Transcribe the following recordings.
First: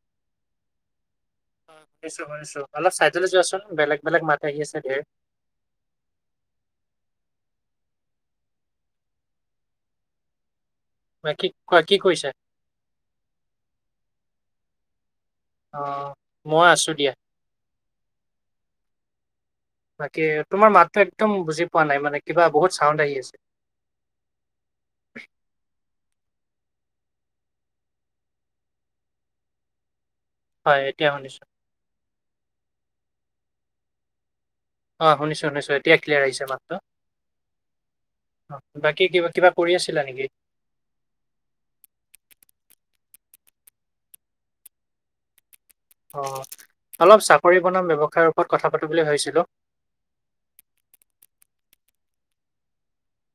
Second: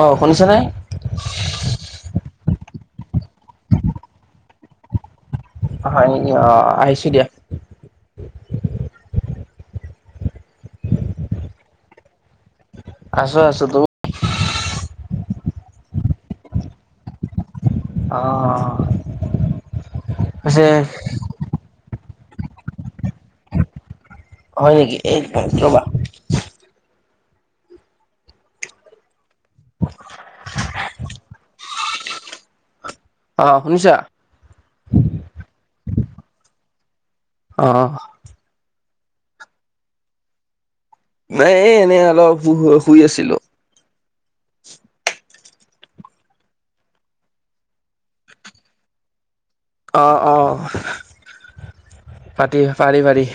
অঁ শুনিছেনে শুনিছো, শুনিছো। অলপ চাইডলে যোৱাচোন, বেলেগ বেলেগ মাত আহি আছে ধেৰ। হই নিকি অ আহিছো দিয়া বাকি কোৱা কি কইছা আছো আছো তুমি অ মই আছো দিয়া অ বাকী পিছে তোমাৰ মাতটো একদম বুজি পোৱা নাই মানে কিবা বহুত চাউণ্ড আহি আছে হয় নিকি এক মিনিট ৰ'বা [unintelligible] হয় এতিয়া শুনিছো অহ শুনিছা অ শুনিছো শুনিছো এতিয়া ক্লিয়াৰ আহিছে মাতটো অহ অ বাকী কিবা কিবা কৰি আছিলা নিকি নাই এ এনেই অলপ শু শুই আছিলো অ অলপ চাকৰি বনাম ব্যৱসায়ৰ ওপৰত কথা পাটো বুলি ভাবিছিলো অ অঁ পাতি পাৰি পাৰি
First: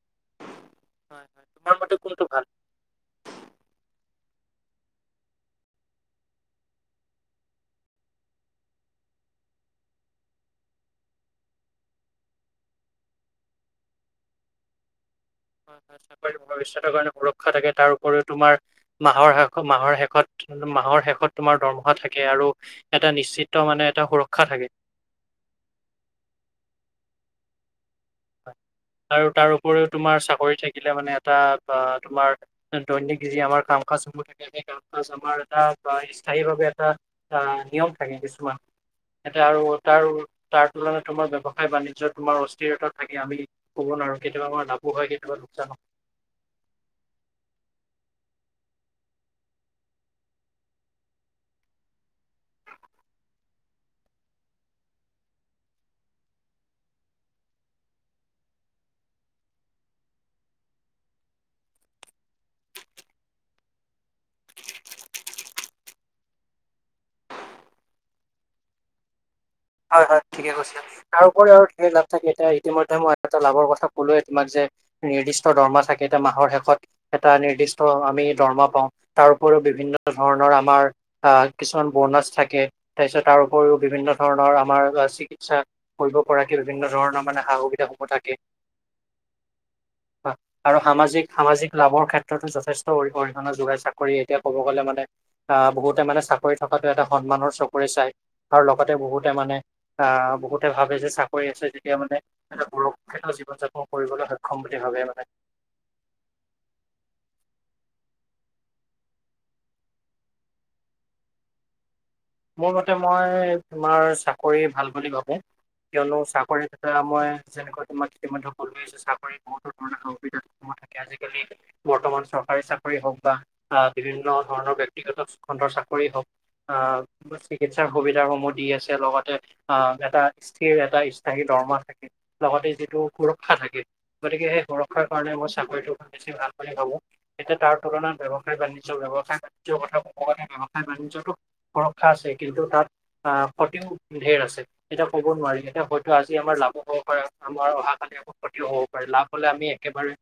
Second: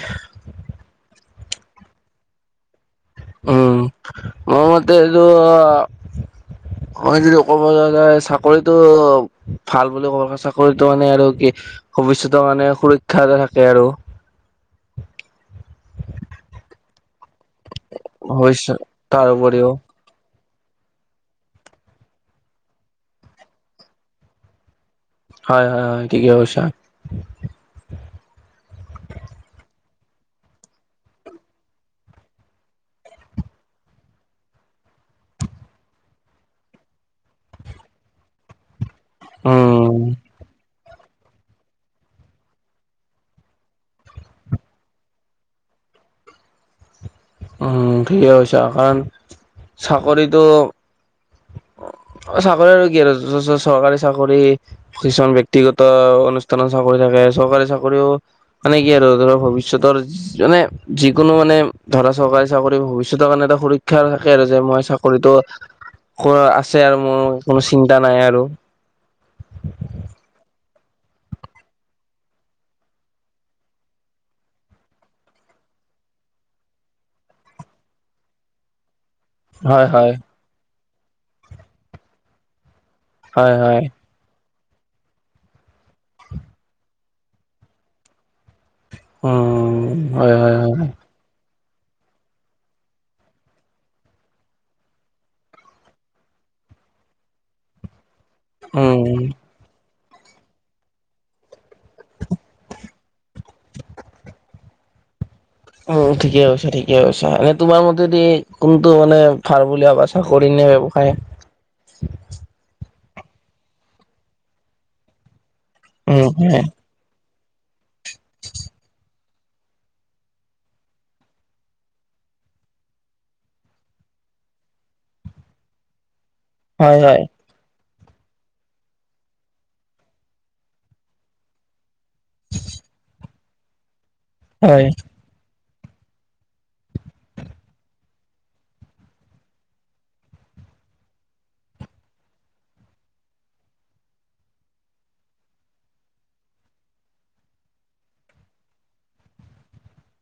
হয় হয় তোমাৰ মতে কোনটো ভাল উম মোৰ মতে তো অ মই যদি কবলে যাও চাকৰিটো ভাল বুলি কম চাকৰিটো মানে আৰু কি ভৱিষ্যতৰ মানে সুৰক্ষা এটা থাকে আৰু [inaudible] [unintelligible] ভৱিষ্যতৰ কাৰণে সুৰক্ষা থাকে। তাৰ উপৰিও তোমাৰ ভৱিষ্যত তাৰ মাহৰ শেষ উপৰিও মাহৰ শেষত মাহৰ শেষত তোমাৰ দৰমহা থাকে আৰু এটা নিশ্চিত মানে এটা সুৰক্ষা থাকে। হয়-হয়-হয় ঠিকে কৈছা। হয়। আৰু তাৰ উপৰিও তোমাৰ চাকৰি থাকিলে মানে এটা তোমাৰ দৈনিক যি আমাৰ কাম কাজসমূহ থাকে সেই কাম-কাজ আমাৰ এটা স্থায়ীভাৱে এটা আহ নিয়ম থাকে কিছুমান। ইয়াতে আৰু উম তাৰু তাৰ তুলনাত তোমাৰ ব্যৱসায় বাণিজ্য তোমাৰ অস্থিৰতা থাকে, আমি ক'ব নোৱাৰো কেতিয়াবা আমাৰ লাভো হয় কেতিয়াবা লোকচান হয়। উম ঠিকে কৰিছা কাৰণ, চাকৰিটো [inaudible] অ', চাকৰি আৰু কি আৰু য চৰকাৰী চাকৰি, কিছুমান ব্যক্তিগত অনুষ্ঠানৰ চাকৰি। [unintelligible] চৰকাৰী চাকৰিও, মানে কি আৰু ধৰক ভৱিষ্যতৰ মানে, যিকোনো মানে ধ ধৰা চৰকাৰী চাকৰি ভৱিষ্যতৰ কাৰণে এটা সুৰক্ষা থাকে আৰু যে মই চাকৰিটো খুৰা আছে আৰু মোৰ কোনো চিন্তা নাই আৰু। হয়, হয়, ঠিকে কৈছা, তাৰ উপৰি আৰু ধেৰ লাভ থাকে এতিয়া ইতিমধ্যে মই এটা লাভৰ কথা কলোৱে তোমাক যে এক নিৰ্দিষ্ট দৰমহা থাকে এতিয়া মাহৰ শেষত, এটা নিৰ্দিষ্ট আমি দৰমহা পাওঁ। তাৰ উপৰিও হয় বিভিন্ন হয় ধৰণৰ আমাৰ আৰ কিছুমান বোনাচ থাকে। তাৰপিছত তাৰ হয় উপৰিও হয় বিভিন্ন। [unintelligible] আমাৰ চিকিৎসা, কৰিব পৰাকে বিভিন্ন ধৰণৰ মানে সা সুবিধা সমূহ থাকে। উম হয় হয় হয় আৰু সামাজিক-সামাজিক। লাভৰ ক্ষেত্ৰতো যথেষ্ট অ-অৰিহণা যোগাই চাকৰি এতিয়া ক'ব গ'লে মানে, আহ বহুতে মানে চাকৰি থকা তাতো এটা সন্মানৰ চকুৰে চাই আৰ আগতে উম বহুতে মানে, আহ বহুতে ভাবে যে চাকৰি আছে যে এতিয়া মানে, এটা সুৰক্ষিত জীৱন যাপন কৰিবলৈ সক্ষম বুলি ভাবে মানে। উম, ঠিকে আছে ঠিকে আছে এনে তোমাৰ মতেদি কোনটো মানে, ভাল বুলি ভাবা চাকৰি ব্যৱসায়। মোৰ মতে মই, তোমাৰ, চাকৰি ভাল বুলি ভাবোঁ। কিয়নো উম হয় চাকৰিত এটা মই যেনেকুৱা তোমাক ইতিমধ্যে কলোৱেই চাকৰিত বহুতো ধৰণৰ সা সুবিধা [unintelligible] থাকে আজিকালি, বৰ্তমান চৰকাৰী চাকৰি হওঁক বা, বিভিন্ন ধৰণৰ ব্যক্তিগত খণ্ডৰ চাকৰি হওঁক। [unintelligible] হয় তাৰ হয় সুবিধাসমূহ দি আছে লগতে, আহ এটা স্থিৰ এটা স্থায়ী দৰমহা থাকে, লগতে যিটো সুৰক্ষা থাকে, গতিকে সেই হয় সুৰক্ষাৰ কাৰণে মই চাকৰিটো বেছি ভাল বুলি ভাবো। এতিয়া তাৰ তুলনাত ব্যৱসায়-বাণিজ্য ব্যৱসায়-বাণিজ্য কথা ক'ব গলে ব্যৱসায় বাণিজ্যটো কৰ আছে কিন্তু তাত, আহ ক্ষতিও ঢেৰ আছে, এতিয়া ক'ব নোৱাৰি এতিয়া হয়তো আজি আমাৰ লাভো আমাৰ অহাকালি আকৌ ক্ষতিও হ'ব পাৰে লাভ হলে আমি একেবাৰে,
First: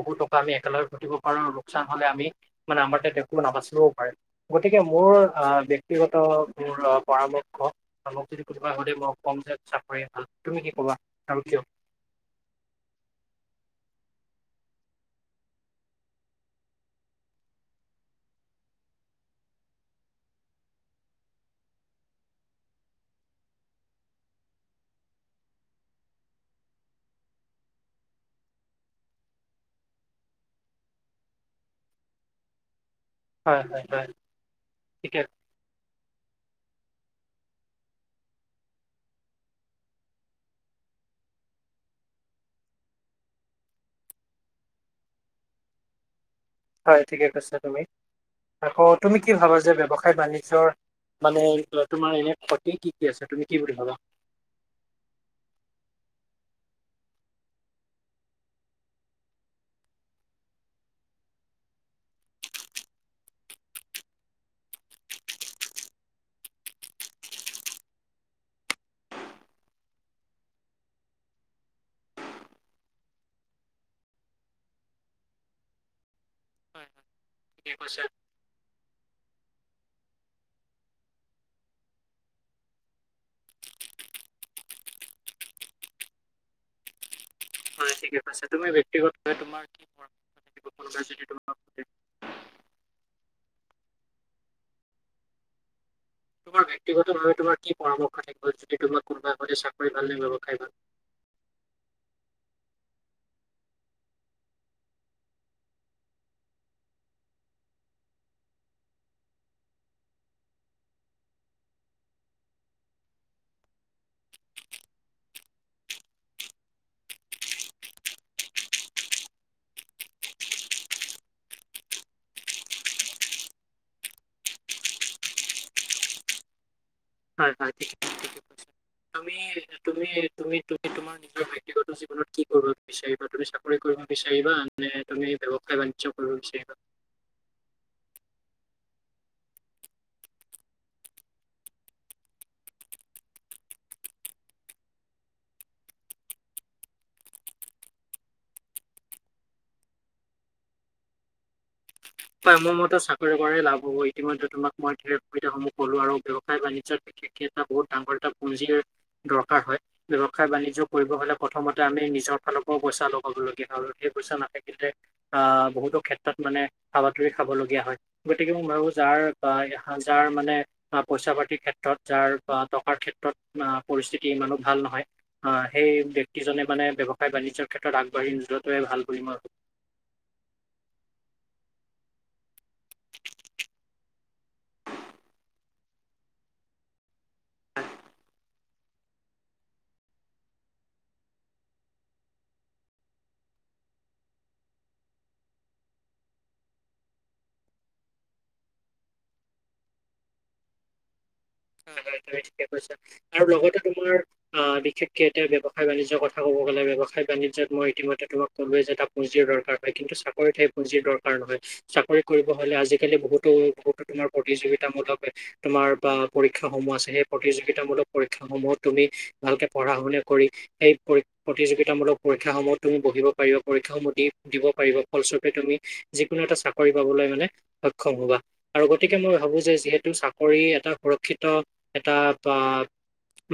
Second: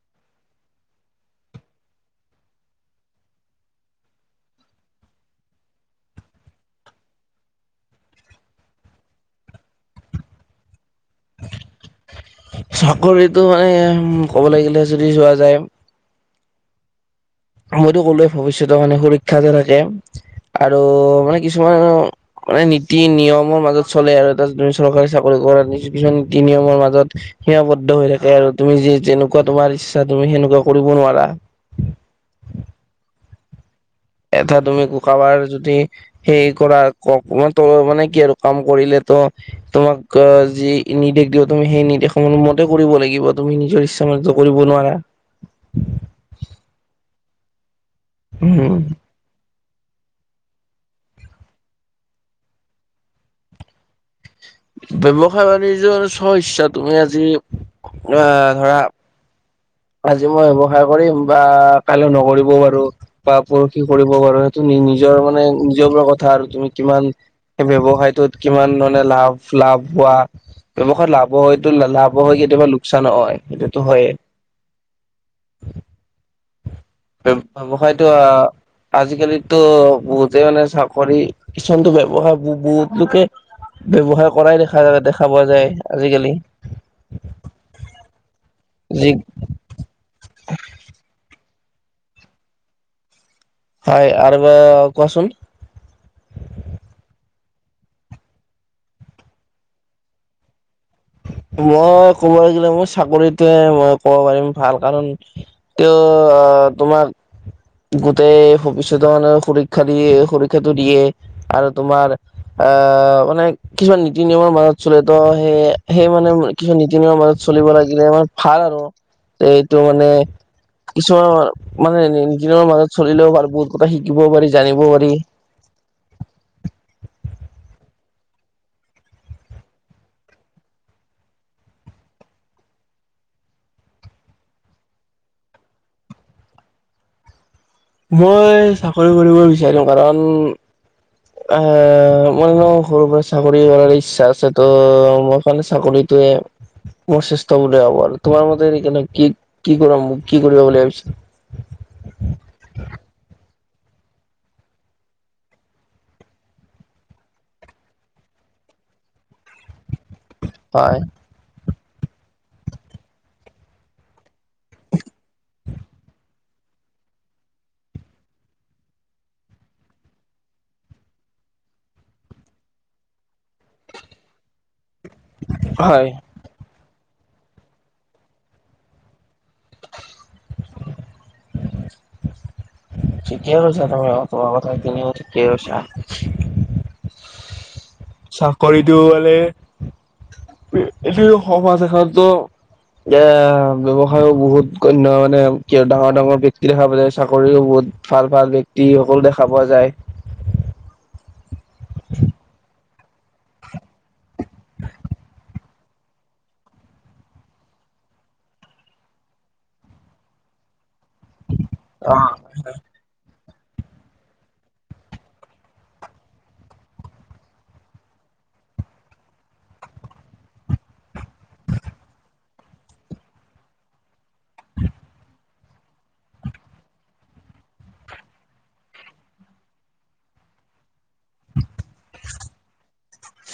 বহুত টকা আমি একেলগে ক্ষতি ক'ব পাৰে লোকচান হলে আমি, মানে আমাৰ তাত একো নাবাচিবও পাৰে, গতিকে মোৰ আহ ব্যক্তিগত মোৰ পৰামৰ্শ, মোক যদি কোনোবাই সোধে মই ক'ম যে চাকৰিয়ে ভাল, তুমি কি কবা? আৰু কিয় [unintelligible] চাকৰিটো মানে ক'ব লাগিলে যদি যোৱা যায়। মইতো ক'লোৱে ভৱিষ্যতৰ কাৰণে সুৰক্ষা যে থাকে। আৰু, মানে কিছুমান মানে নীতি নিয়মৰ মাজত চলে আৰু এটা চৰকাৰী চাকৰি [unintelligible] কিছু নীতি নিয়মৰ মাজত সীমাবদ্ধ হৈ থাকে আৰু তুমি যি যেনেকুৱা তোমাৰ ইচ্ছা তুমি সে সেনেকুৱা কৰিব নোৱাৰা। [unintelligible] হয়, হয়, হয় এটা তুমি ঠিকে [unintelligible] যদি সেই কৰা কও [unintelligible] মানে কি আৰু কাম কৰিলেতো, তোমাক যি ইমি [unintelligible] তুমি সেই নিৰ্দেশনা মতে কৰিব লাগিব তুমি নিজৰ ইচ্ছা মতেটো কৰিব নোৱাৰা। হয় ঠিকে কৈছা তুমি, উম আকৌ তুমি কি ভাবা যে যে ব্যৱসায়-বাণিজ্যৰ মানে তোমাৰ এনে ক্ষতি কি কি আছে তুমি কি বুলি ভাবা? ব্যৱসায় বাণিজ্যৰ চ ইচ্ছা তুমি আজি, আহ ধৰা আজি মই ব্যৱসায় কৰিম বা, কাইলৈ নকৰিবও পাৰো বা পৰহি কৰিব পাৰো সেইটো নি ই নিজৰ মানে, নিজৰ পৰা কথা আৰু তুমি কিমান সেই ব্যৱসায়টোত কিমান মানে লাভ-লাভ হোৱা। ব্যৱসায়ত লাভ হয়টো লাভ হৈ কেতিয়াবা লোকচান হয় সেইটোতো হয়েই। হয় হয় হুম ঠিকে কৈছা ব্যৱসায়টো আৰু আজি-কালিটো বহুতে মানে চাকৰি, কিছুমানটো ব্যৱসায় বু- বু-বহুত লোকে ব্যৱসায় কৰাই দেখা দেখা পোৱা যায় আজি-কালি। হয় ঠিকে কৈছা। তুমি যি ব্যক্তিগতভাৱে তোমাৰ [unintelligible] অ [unintelligible] হয় আৰু কোৱাচোন। তোমাৰ ব্যক্তিগতভাৱে তোমাৰ কি পৰামৰ্শ থাকিব যদি তোমাৰ কোনোবাই সোধে চাকৰি ভাল নে ব্যৱসায় ভাল? [inaudible] মই ক'বলে গ'লে মই চাকৰিটোৱে মই ক'ব পাৰিম ভাল, কাৰণ কিয় অ তোমাৰ গোটেই ভৱিষ্যতৰ মানে সুৰক্ষা দিয়ে। সুৰক্ষাটো দিয়ে আৰু তোমাৰ আ মানে কিছুমান নীতি-নিয়মৰ মাজত চলেটো। সেই সেই মানে কিছু নীতি-নিয়মৰ মাজত চলিব লাগিলে আৰু ভাল আৰু এইটো মানে কিছুমান মানে নিজৰ মাজত চলিলেও পাৰি বহুত কথা শিকিব পাৰি, জানিব পাৰি। [unintelligible] হয়, হয় ঠিক তুমি-তুমি-তুমি তোমাৰ নিজৰ ব্যক্তিগত জীৱনত কি কৰিব বিচাৰিবা? তুমি চাকৰি কৰিব বিচাৰিবা [unintelligible] তুমি ব্যৱসায়-বাণিজ্য কৰিব বিচাৰিবা? মই চাকৰি কৰিব বিচাৰো কাৰণ অ মই ন সৰুৰ পৰা চাকৰি কৰাৰ ইচ্ছা আছে। ত মই কাৰণে চাকৰি টোৱে মই শ্ৰেষ্ঠ বুলি ভাবো আৰু তোমাৰ মতে [unintelligible] কি কি কৰাম কি কৰিবা বুলি ভাবিছ [inaudible] হয় মোৰ মতে চাকৰি কৰাই লাভ হ'ব ইতিমধ্যে তোমাক মই ধেৰ সুবিধাসমূহ ক'লো আৰু ব্যৱসায় বাণিজ্যৰ [unintelligible] বহুত ডাঙৰ এটা পুঁনজিৰ দৰকাৰ হয়। ব্যৱসায়-বাণিজ্য হয়। কৰিব হ'লে প্ৰথমতে আমি নিজৰ ফালৰ পৰাও পইচা লগাবলগীয়া হয় আৰু সেই পইচা না [unintelligible] আহ বহুতো ক্ষেত্ৰত মানে হাবাথুৰি খাবলগীয়া হয়। গতিকে মই ভাবো যাৰ আহ যাৰ মানে পইচা পাতিৰ ক্ষেত যাৰ বা টকাৰ ক্ষেত্ৰত আ পৰিস্থিতি ইমানো ভাল নহয়। অ সেই হয়, ব্যক্তিজনে মানে ব্যৱসায়-বাণিজ্যৰ ক্ষেত্ৰত আগবাঢ়ি নোযোৱাটোৱে ভাল বুলি মই ভাবো। [unintelligible] ঠিকে কৈছা তুমি অ কোৱা কথা ঠিকে কৈছা। [unintelligible] চাকৰিটো পালে এইটো সমাজ এখনটো এয়া ব্যৱসায়ো বহুত অন্য মানে কিয় ডাঙৰ ডাঙৰ ব্যক্তি দেখা পালে চাকৰিও বহুত ভাল-ভাল ব্যক্তি অকল দেখা পোৱা যায়। [inaudible] হয়, হয় তুমি ঠিকে কৈছা আৰু লগতে তোমাৰ অ বিশেষকে এতিয়া ব্যৱ ব্যৱসায়-বাণিজ্য কথা ক'ব গলে ব্যৱসায়-বাণিজ্যত মই ইতিমধ্যে তোমাক ক'লোৱে যে এটা পুঁজিৰ দৰকাৰ হয়। কিন্তু চাকৰিত হেই পুঁজিৰ দৰ [unintelligible] নহয় অ চাকৰি কৰিব হ'লে আজি-কালি বহুত [unintelligible] বহুতো তোমাৰ প্ৰতিযোগিতামূলক তোমাৰ বা পৰীক্ষা সমূহ আছে, সেই প্ৰতিযোগিতামূলক পৰীক্ষাসমূহত তুমি ভালকে পঢ়া-শুনা কৰি সেই পৰি প্ৰতিযোগিতামূলক পৰীক্ষাসমূহ তুমি বহিব পাৰিবা, পৰীক্ষাসমূহ দি দিব পাৰিবা। ফলস্বৰূপে তুমি যি কোনো এটা চাকৰি পাবলৈ মানে সক্ষম হ'বা আৰু গতিকে মই ভাবো যে যিহেতু চাকৰি এটা শিক্ষিত এটা আ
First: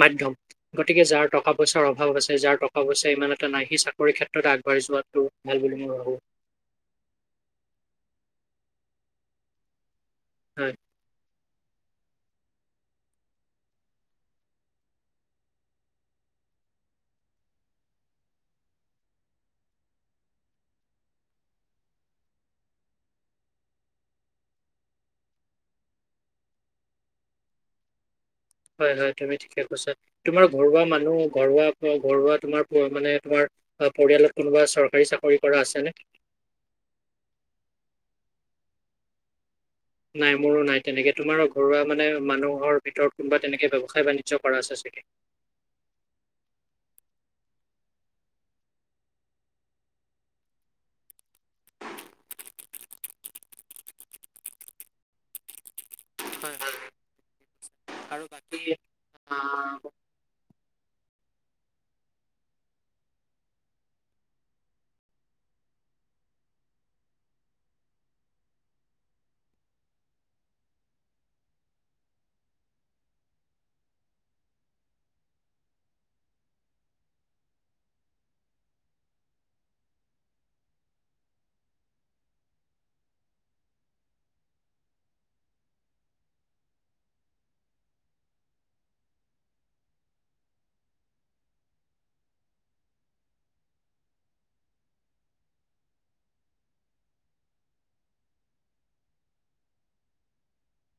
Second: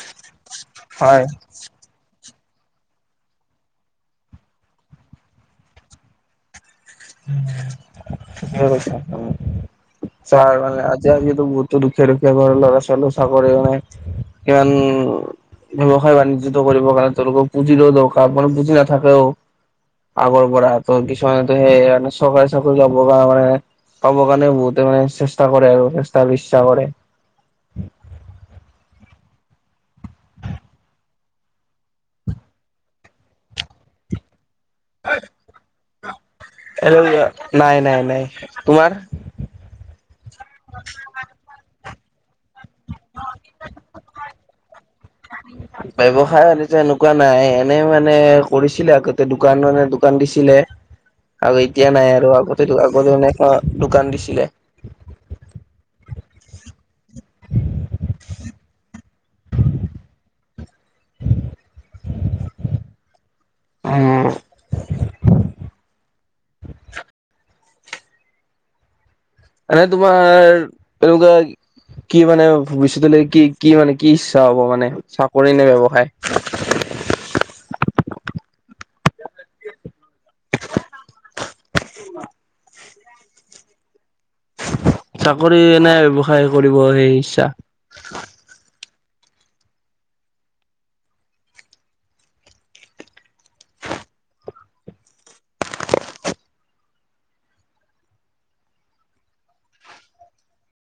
মাধ্যম। গতিকে যাৰ হয় টকা-পইচাৰ অভাৱ আছে যাৰ টকা-পইচা ইমান এটা নাই, সি চাকৰিৰ ক্ষেত্ৰত আগবাঢ়ি যোৱাটো ভাল বুলি মই ভাবোঁ। [unintelligible] চা আৰু হয় মানে আজি আমি বহুতো দুখ দুখীয়া ঘৰৰ ল'ৰা ছোৱালীৰ চাকৰিও নাই, [unintelligible] ব্যৱসায় বাণিজ্যটো কৰিবৰ কাৰণে তেওঁলোকৰ পুঁজিৰো দৰকাৰ পৰে, মানে পুঁজি নাথাকেও আগৰ পৰা, ত' কিছমানোতো সেই চৰকাৰী চাকৰি লব বা মানে পাব কাৰণে বহুতে মানে চেষ্টা কৰে আৰু, চেষ্টা বিশ্বাস কৰে। [unintelligible] হয়, হয়, তুমি ঠিকে কৈছা, তোমাৰ ঘৰুৱা মানুহ ঘৰুৱা-ঘৰুৱা তোমাৰ মানে তোমাৰ পৰিয়ালত কোনোবা চৰকাৰী চাকৰি কৰা আছেনে? এই নাই, নাই, নাই, তোমাৰ? নাই মোৰো নাই তেনেকে তোমাৰো ঘৰুৱা মানে মানুহ ঘৰৰ ভিতৰত কোনোবা তেনেকে ব্যৱসায় বাণিজ্য কৰা আছে চাগে? মানে মানে কৰিছিলে আগতে দোকান মানে দোকান দিছিলে। আৰু এতিয়া নাই আৰু আগতে আগতে এনেকোৱা দোকান দিছিলে। হয়, হয়, আৰু বাকী, আ [unintelligible] উম, এনে তোমাৰ, এনেকুৱা কি মানে ভৱিষ্যতলৈ কি-কি মানে কি ইচ্ছা হ'ব মানে, চাকৰি নে ব্যৱসায়? [unintelligible] [inaudible] চাকৰি এনেও ব্যৱসায় কৰিব, সেই ইচ্ছা